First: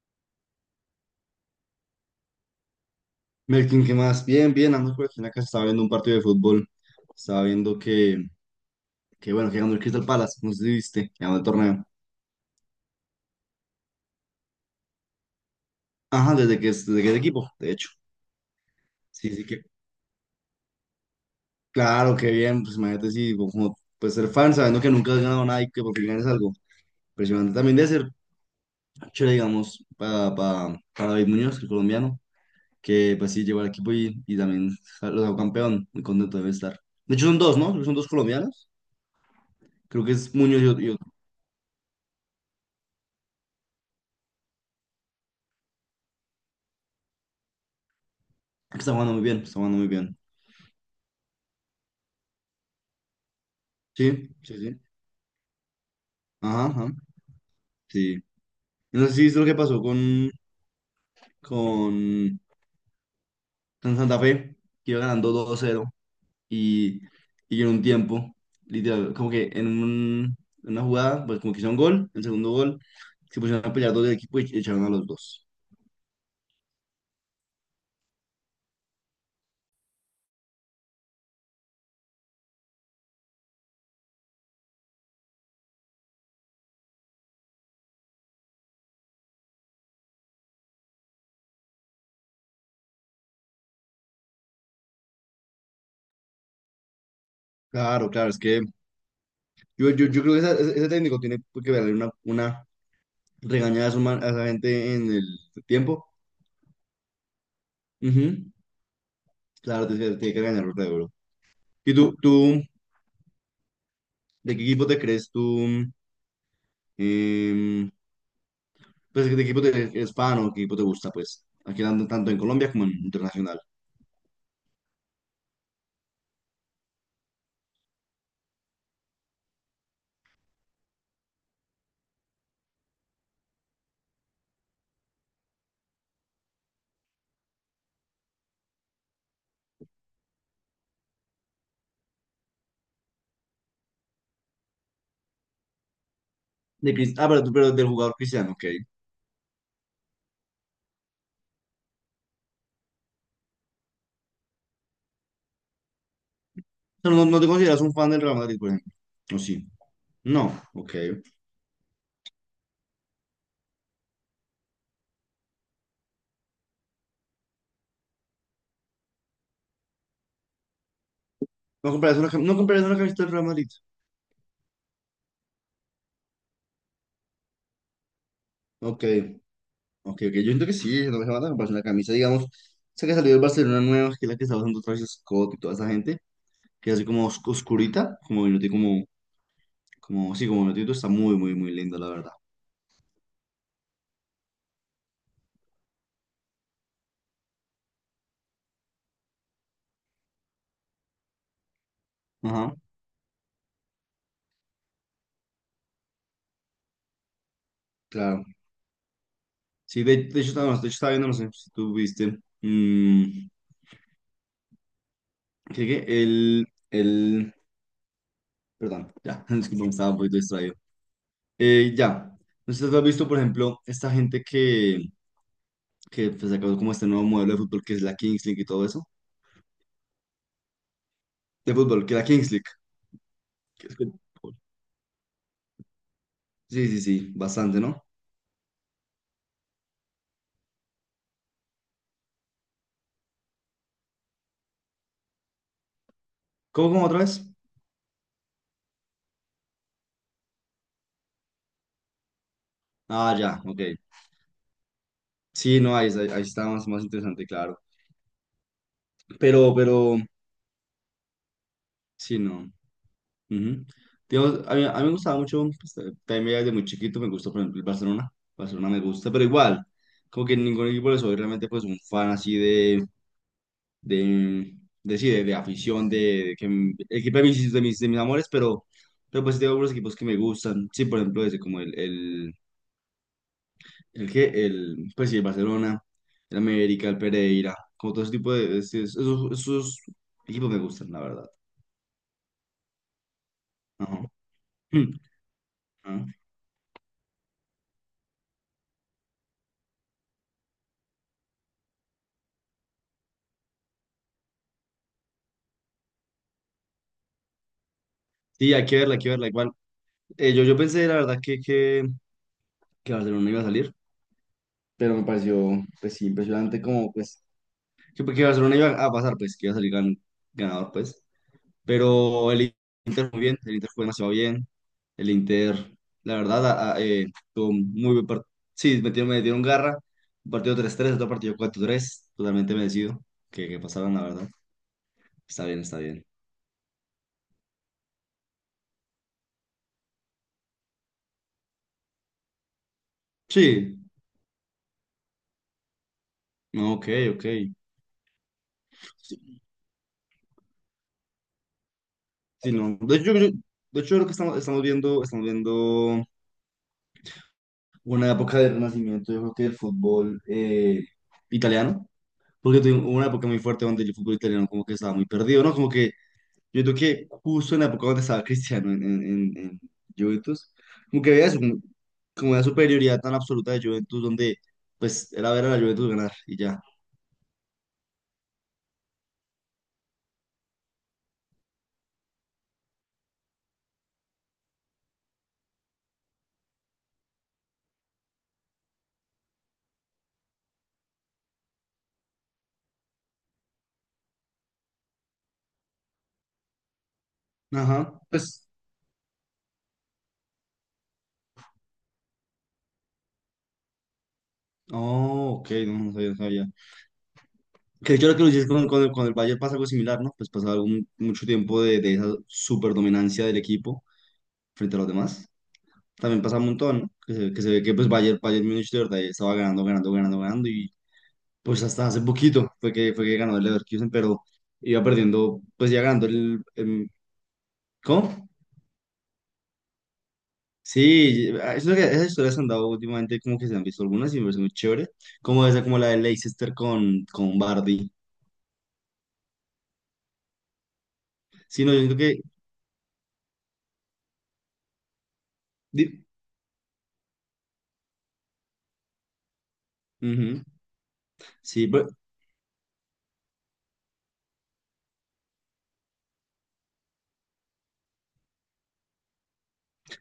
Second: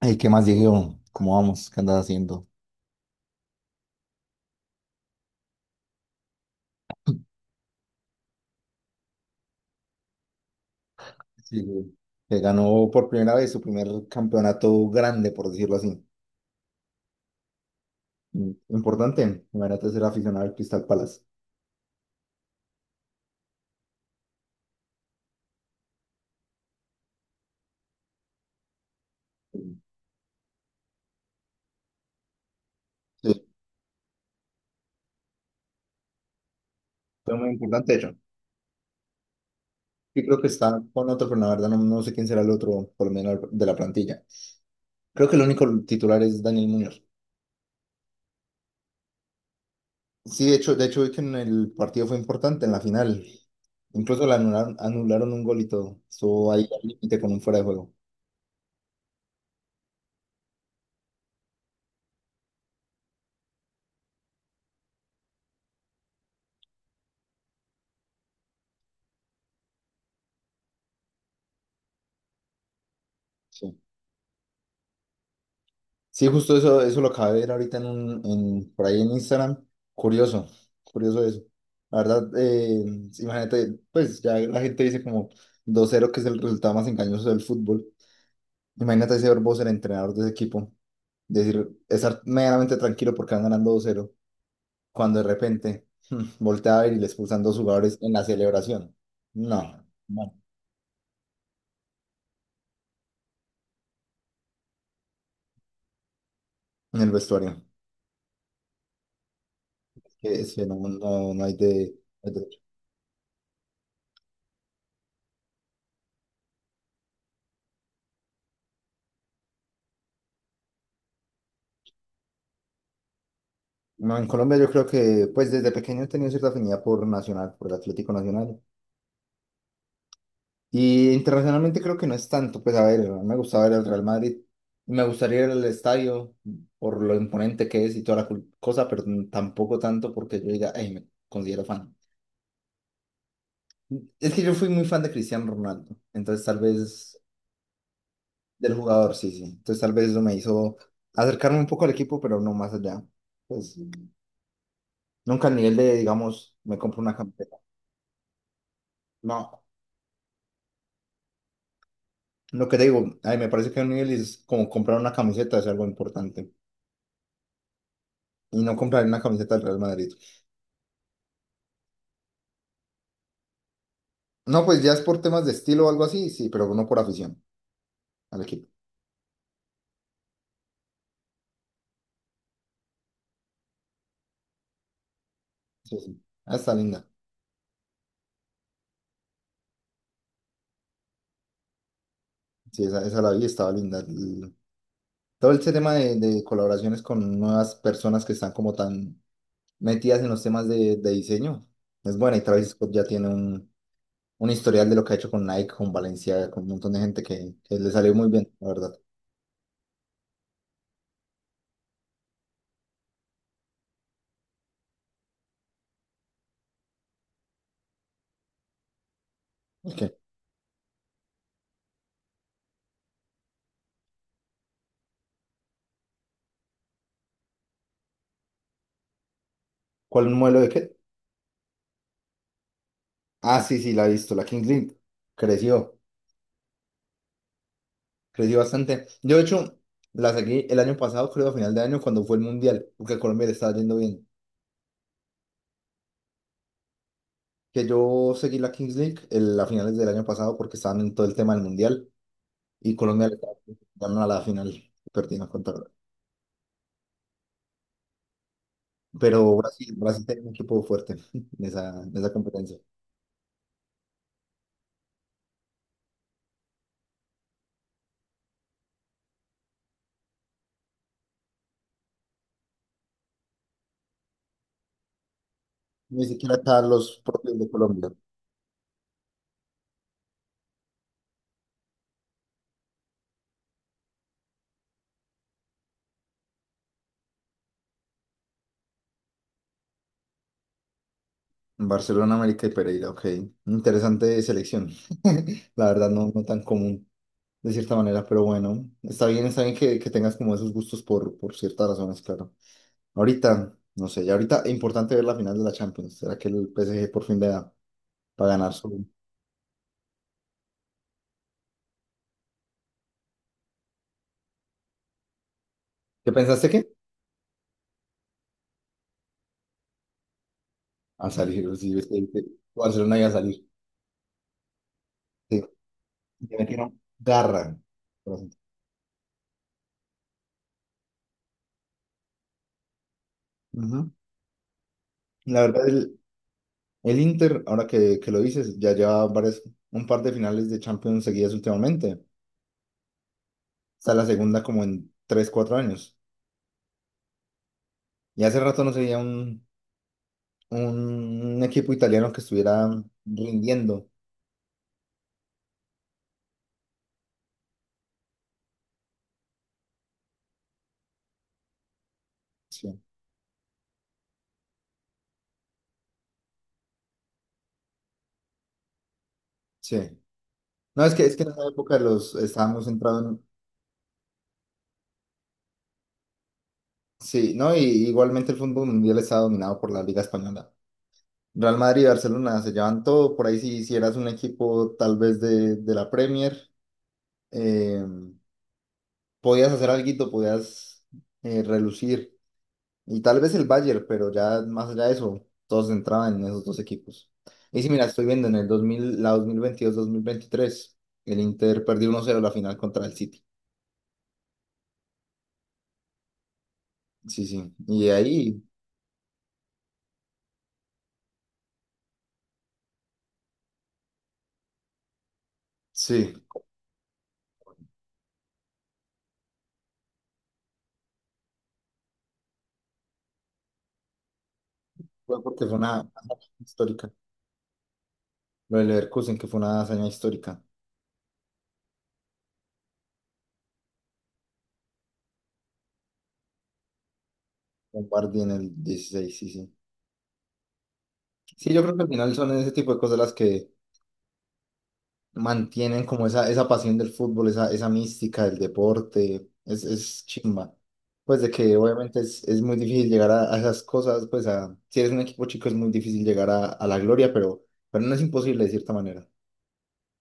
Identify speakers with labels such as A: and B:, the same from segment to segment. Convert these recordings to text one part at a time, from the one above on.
A: Ay, ¿qué más, Diego? ¿Cómo vamos? ¿Qué andas haciendo?
B: Melkin, ¿qué más? Bien, bien, ando por aquí en la casa, estaba viendo un partido de fútbol, estaba viendo que bueno, que ganó el Crystal Palace, no sé si viste, que ganó el
A: Sí,
B: torneo.
A: güey. Se ganó por primera vez su primer campeonato grande, por decirlo así.
B: Ajá, desde que es equipo, de hecho. Sí, sí
A: Importante.
B: que,
A: Imagínate ser aficionado al Crystal Palace.
B: claro, qué bien, pues imagínate si, como, pues ser fan, sabiendo que nunca has ganado nada y que por fin ganes algo. Impresionante también de ser chévere,
A: Sí,
B: digamos, para David Muñoz, el colombiano, que pues sí,
A: Sí,
B: llegó al equipo y también lo sacó campeón, muy contento debe estar. De hecho
A: fue
B: son
A: muy
B: dos, ¿no? Creo que
A: importante,
B: son
A: de
B: dos
A: hecho.
B: colombianos, creo que
A: Y
B: es
A: creo que
B: Muñoz y,
A: está
B: otro, y
A: con
B: otro,
A: otro, pero la verdad no sé quién será el otro, por lo menos de la plantilla. Creo que el único titular es Daniel Muñoz.
B: que está jugando muy bien, está jugando muy bien.
A: Sí, de hecho vi que en el partido fue importante, en la final.
B: Sí,
A: Incluso le
B: sí,
A: anularon,
B: sí.
A: anularon un gol y todo. Estuvo ahí
B: Ajá, ajá,
A: al límite con un fuera de juego.
B: sí. No sé si es lo que pasó con, con, con Santa Fe, que iba ganando 2 cero y, y en un tiempo, literal, como que en una jugada, pues como que hicieron gol, el segundo gol, se pusieron a
A: Sí.
B: pelear dos del equipo y echaron a los dos.
A: Sí, justo eso, lo acabé de ver ahorita en por ahí en Instagram. Curioso, curioso eso. La verdad, imagínate, pues ya la gente dice como 2-0, que es el resultado más engañoso del fútbol. Imagínate ese Bos, el entrenador de ese equipo, decir, estar medianamente tranquilo porque van ganando 2-0 cuando de repente voltea a ver y le expulsan dos jugadores
B: Claro,
A: en la
B: claro, es que
A: celebración. No,
B: yo
A: no,
B: creo que ese técnico tiene que darle una regañada a esa gente en el tiempo.
A: en el vestuario.
B: Ujú, claro, tiene que,
A: Que
B: tiene que
A: es que
B: regañarlo,
A: no,
B: claro, bro.
A: no, no hay
B: ¿Y
A: de...
B: tú, de qué equipo te crees tú? Em, pues, ¿de qué equipo eres fan o qué equipo te gusta? Pues, aquí tanto en Colombia como en internacional.
A: No, en Colombia yo creo que pues desde pequeño he tenido cierta afinidad por Nacional, por el Atlético Nacional. Y internacionalmente creo que no es tanto, pues a ver, me gustaba ver el Real Madrid, me gustaría ir al estadio por lo imponente que es y toda la cul- cosa, pero n- tampoco tanto porque yo diga: "Ey, me considero fan". Es que yo fui muy fan de Cristiano Ronaldo, entonces tal
B: De Cris-
A: vez
B: ah, pero, tú- pero del jugador Cristiano, ok.
A: del jugador, sí, sí. Entonces tal vez eso me hizo acercarme un poco al equipo, pero no más allá. Pues nunca al nivel de, digamos, me compro
B: Pero
A: una
B: no, no te
A: camiseta.
B: consideras un fan del Real Madrid, por ejemplo. ¿O
A: No.
B: sí? No, ok.
A: Lo que te digo, ay, me parece que un nivel es como comprar una camiseta, es algo importante. Y no comprar una camiseta del Real Madrid.
B: No comprarías una camiseta del Real Madrid.
A: No, pues ya es por temas de estilo o algo así, sí, pero no por afición al equipo.
B: Ok, ok, ok. Yo siento que sí, no me van a comprar una camisa, digamos. Sé que salió el Barcelona nueva, que es la que está usando Travis Scott y toda esa
A: Sí,
B: gente,
A: sí. Ah, está
B: que es así
A: linda.
B: como oscurita, como sí, como minutito, está muy, muy, muy linda, la verdad.
A: Sí, esa, la vi, estaba linda. El- todo este tema de, colaboraciones con nuevas personas que están como tan metidas en los temas de, diseño es buena. Y Travis
B: Ajá.
A: Scott ya tiene un historial de lo que ha hecho con Nike, con Valencia, con un montón de gente que le salió muy
B: Claro.
A: bien, la verdad.
B: Sí, de hecho, no, de hecho, estaba viendo, no sé si tú viste. ¿Qué? El, el. Perdón, ya, disculpa, me
A: Ok.
B: estaba un poquito distraído. Ya, no sé si tú has visto, por ejemplo, esta gente que, pues, sacó como este nuevo modelo de fútbol que es la Kings League y todo eso.
A: ¿Cuál modelo de qué?
B: De fútbol, que la Kings League.
A: Ah, sí,
B: que
A: sí,
B: es
A: la he
B: como-
A: visto, la Kings League. Creció,
B: Sí, sí, sí, bastante, ¿no?
A: bastante. Yo, de hecho, la seguí el año pasado, creo, a final de año, cuando fue el Mundial, porque a Colombia le estaba yendo bien.
B: ¿Cómo otra vez?
A: Que yo seguí la Kings League el- a finales del año pasado porque estaban en todo el tema del Mundial y Colombia le
B: Ah,
A: estaba
B: ya, ok.
A: ganando a la final, perdieron contra.
B: Sí, no, ahí está más interesante, claro.
A: Pero
B: Pero,
A: Brasil,
B: pero,
A: Tiene un equipo fuerte en esa
B: sí, no.
A: competencia.
B: Ujú. Digamos, a mí me gustaba mucho, pues, también desde muy chiquito me gustó, por ejemplo, el Barcelona. Barcelona me gusta, pero igual, como que en ningún equipo le soy realmente pues un fan así de, de, sí, de afición,
A: Ni siquiera
B: de
A: acá
B: el
A: los
B: equipo de mis,
A: propios de
B: de mis, de
A: Colombia.
B: mis amores, pero pues tengo algunos equipos que me gustan. Sí, por ejemplo, ese como el, que- el, pues sí, el Barcelona, el América, el Pereira, como todo ese tipo de, esos equipos me gustan, la verdad.
A: Barcelona, América y Pereira, ok.
B: Ajá.
A: Interesante selección. La verdad,
B: Ajá.
A: no, no tan común. De cierta manera, pero bueno, está bien que tengas como esos gustos por, ciertas razones, claro. Ahorita, no sé, ya ahorita es importante ver la final de la Champions. ¿Será que el PSG por fin le da para ganar
B: Sí, hay que
A: su...?
B: verla, hay que verla. Igual, yo pensé, la verdad, que Barcelona iba a salir, pero me pareció, pues sí,
A: ¿Qué pensaste
B: impresionante
A: que?
B: como, pues, que Barcelona iba a pasar, pues, que iba a salir ganador, pues.
A: A salir, sí, es que dice,
B: Pero el
A: Barcelona iba
B: Inter
A: a
B: muy bien,
A: salir.
B: el Inter fue demasiado bien. El
A: Sí,
B: Inter, la
A: le
B: verdad,
A: metieron garra.
B: tuvo un muy buen partido. Sí, metieron garra. Un partido 3-3 otro partido 4-3 totalmente merecido que
A: Ujú.
B: pasaron, la verdad.
A: La
B: Está bien,
A: verdad,
B: está
A: el,
B: bien.
A: el Inter, ahora que lo dices, ya lleva varias, un par de finales de Champions seguidas últimamente.
B: Sí,
A: Está la segunda como en 3-4 años.
B: no, ok, ok.
A: Y hace rato no se veía
B: Sí,
A: un equipo italiano que estuviera
B: no. De hecho,
A: rindiendo.
B: yo creo que estamos viendo. Una época de renacimiento, yo creo que del fútbol italiano, porque tuve
A: Sí,
B: una época muy fuerte donde el fútbol italiano como que estaba muy perdido, ¿no? Como que yo creo que justo en la época donde estaba Cristiano en
A: sí.
B: Juventus,
A: No, es
B: como
A: que,
B: que había
A: en
B: eso,
A: esa
B: como,
A: época los
B: como una
A: estábamos
B: superioridad
A: centrados
B: tan
A: en...
B: absoluta de Juventus donde pues era ver a la Juventus ganar y ya.
A: Sí, ¿no? Y igualmente el fútbol mundial está dominado por la Liga Española. Real Madrid y Barcelona se llevan todo. Por ahí si hicieras un equipo tal vez de, la Premier, eh, podías hacer alguito, podías relucir. Y tal vez el Bayern, pero ya más allá de eso, todos entraban en esos dos equipos. Y sí mira,
B: Ajá,
A: estoy viendo en
B: pues.
A: el 2022-2023 el Inter perdió 1-0 la final contra el City.
B: Oh, ok, no, no sabía, no sabía.
A: Sí, sí. Y de
B: Que yo creo que lo
A: ahí,
B: hiciste con el Bayern pasa algo similar, ¿no? Pues pasaba mucho tiempo de esa superdominancia del equipo frente a los demás.
A: sí,
B: También pasa un montón, ¿no? Que se ve que pues Bayern Múnich de verdad estaba ganando, ganando, ganando, ganando y pues hasta hace poquito fue que ganó el Leverkusen, pero iba
A: fue
B: perdiendo,
A: porque fue
B: pues
A: una
B: ya ganando
A: hazaña
B: el.
A: histórica.
B: ¿Cómo?
A: Lo del Leverkusen, que fue una hazaña histórica.
B: Sí, ah, eso esas historias han dado últimamente como que se han visto algunas y me parece muy chévere, como esa, como la de Leicester con,
A: Con
B: Bardi.
A: Bardi en el dieciséis, sí, sí. Sí, yo
B: Sí, no,
A: creo
B: yo
A: que al
B: siento
A: final
B: que.
A: son ese tipo de cosas las que mantienen
B: di-
A: como esa, pasión del fútbol, esa, mística del deporte, es,
B: Ujú.
A: chimba. Pues de que
B: Sí,
A: obviamente es, muy difícil llegar a, esas cosas, pues a, si eres un equipo chico es muy difícil llegar a, la gloria, pero no es imposible de cierta manera.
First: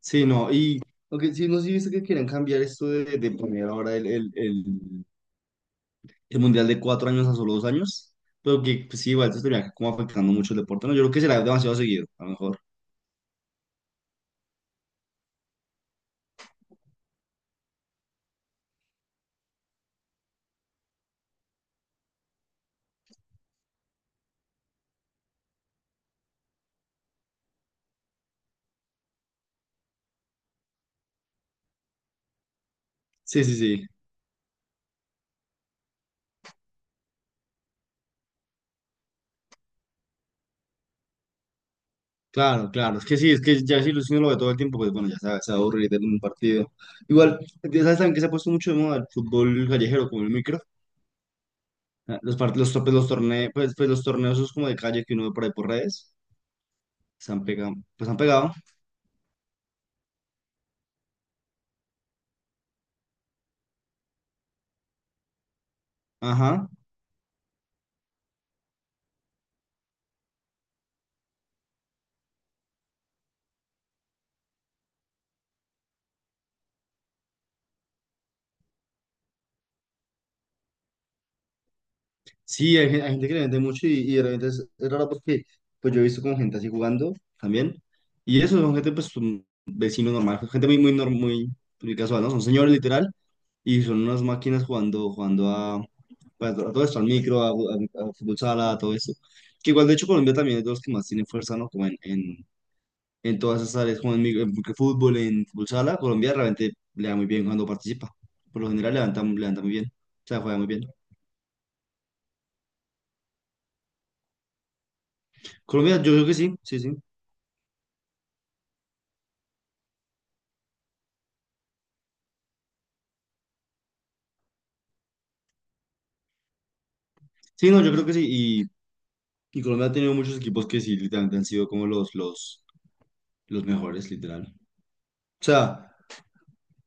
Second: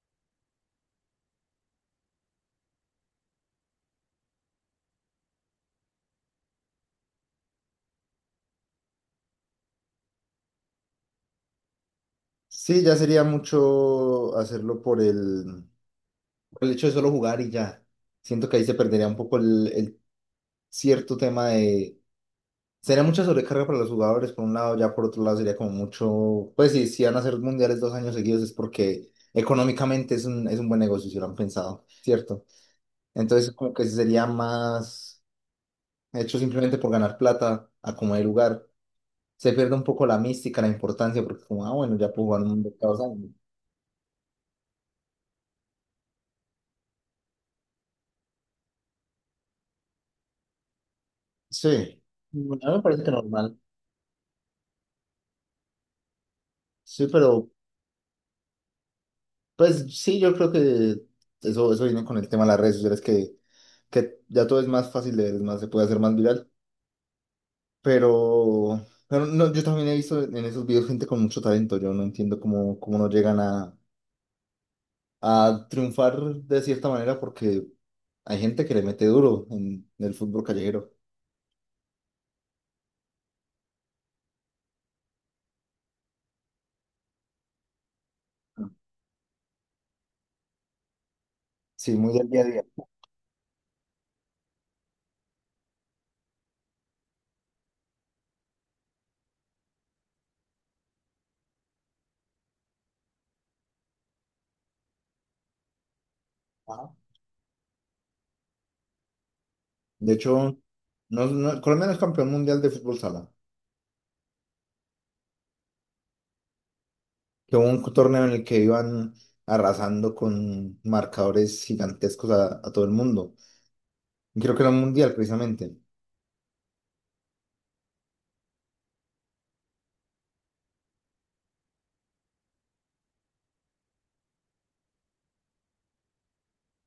B: sí, no, y. Ok, sí, no sé si viste que querían cambiar esto de, poner ahora el mundial de 4 años a solo 2 años, pero que pues, sí, igual esto estaría como afectando mucho el deporte, ¿no? Yo creo que será demasiado seguido, a lo mejor.
A: Sí, ya sería mucho hacerlo por el hecho de solo jugar y ya. Siento que ahí se perdería un poco el, cierto tema de. Sería mucha sobrecarga para los jugadores, por un lado, ya por otro lado sería como mucho, pues sí, si van a hacer mundiales 2 años seguidos es porque económicamente es un buen negocio, si lo han pensado, ¿cierto?
B: Sí,
A: Entonces
B: sí,
A: como que
B: sí.
A: sí sería más hecho simplemente por ganar plata a como de lugar. Se pierde un poco la mística, la importancia, porque como, ah, bueno, ya puedo jugar un
B: Claro,
A: mundial cada
B: claro.
A: dos
B: Es que sí,
A: años.
B: es que ya si Luis no lo ve todo el tiempo, pues bueno, ya se va a aburrir en un partido. Igual, ¿sabes también que se ha puesto mucho de moda el fútbol callejero, como el micro?
A: Sí,
B: Ah, Los, part-
A: bueno, a
B: los,
A: mí me
B: pues,
A: parece
B: los
A: que
B: torneos,
A: normal.
B: pues los torneos esos como de calle que uno ve por ahí por redes,
A: Sí,
B: se han
A: pero
B: pegado, pues han pegado.
A: pues sí, yo creo que eso, viene con el tema de las redes sociales, que ya todo es más fácil de ver, es más, se puede hacer más viral.
B: Ajá.
A: Pero no, yo también he visto en esos videos gente con mucho talento. Yo no entiendo cómo, cómo no llegan a, triunfar de cierta manera porque hay gente que le mete duro en el fútbol callejero.
B: Sí, hay gente que le vende mucho y de repente es raro porque pues yo he visto como gente así jugando también. Y eso son gente pues un vecino normal, gente muy, muy, muy,
A: Sí,
B: muy
A: muy
B: casual,
A: del
B: ¿no?
A: día
B: Son
A: a día.
B: señores literal y son unas máquinas jugando a, pues, a todo esto, al micro, a fútbol sala, a todo eso. Que igual de hecho Colombia también es de los que más tienen fuerza, ¿no? Como en todas esas áreas, como en fútbol, en fútbol sala, Colombia realmente
A: Ajá.
B: le da muy bien cuando participa. Por lo general levanta muy bien,
A: De
B: o sea, juega
A: hecho,
B: muy bien.
A: Colombia no es campeón mundial de fútbol sala.
B: Colombia, yo creo que sí, sí, sí.
A: Que hubo un torneo en el que iban arrasando con marcadores gigantescos a, todo el mundo. Y creo que era un mundial precisamente.
B: Sí, no, yo creo que sí. Y, y Colombia ha tenido muchos equipos que sí, literalmente han sido como los mejores, literal. O sea,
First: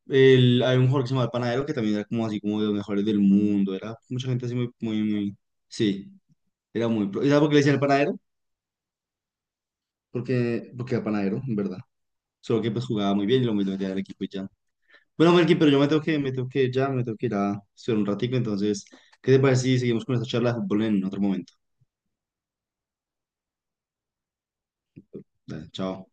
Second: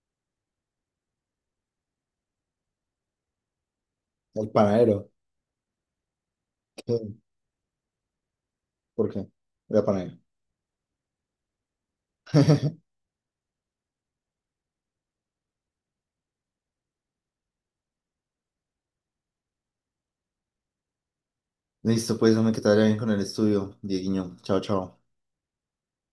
B: hay un jugador que se llama El Panadero que también era como así como de los mejores del mundo. Era mucha gente
A: El
B: así muy,
A: panadero.
B: muy, muy. Sí, era muy.
A: ¿Qué?
B: ¿Y sabes por qué le decían El Panadero?
A: ¿Por qué? Era panadero.
B: Porque era panadero, en verdad. Solo que pues jugaba muy bien y lo metía al equipo y ya. Bueno, Melqui, pero yo me tengo que ir ya, me tengo que ir a estudiar un ratico. Entonces, ¿qué te parece si seguimos con esta charla de fútbol en otro momento?
A: Listo, pues, hombre, que te bien con el estudio, Dieguiño. Chao, chao.
B: Dale, chao.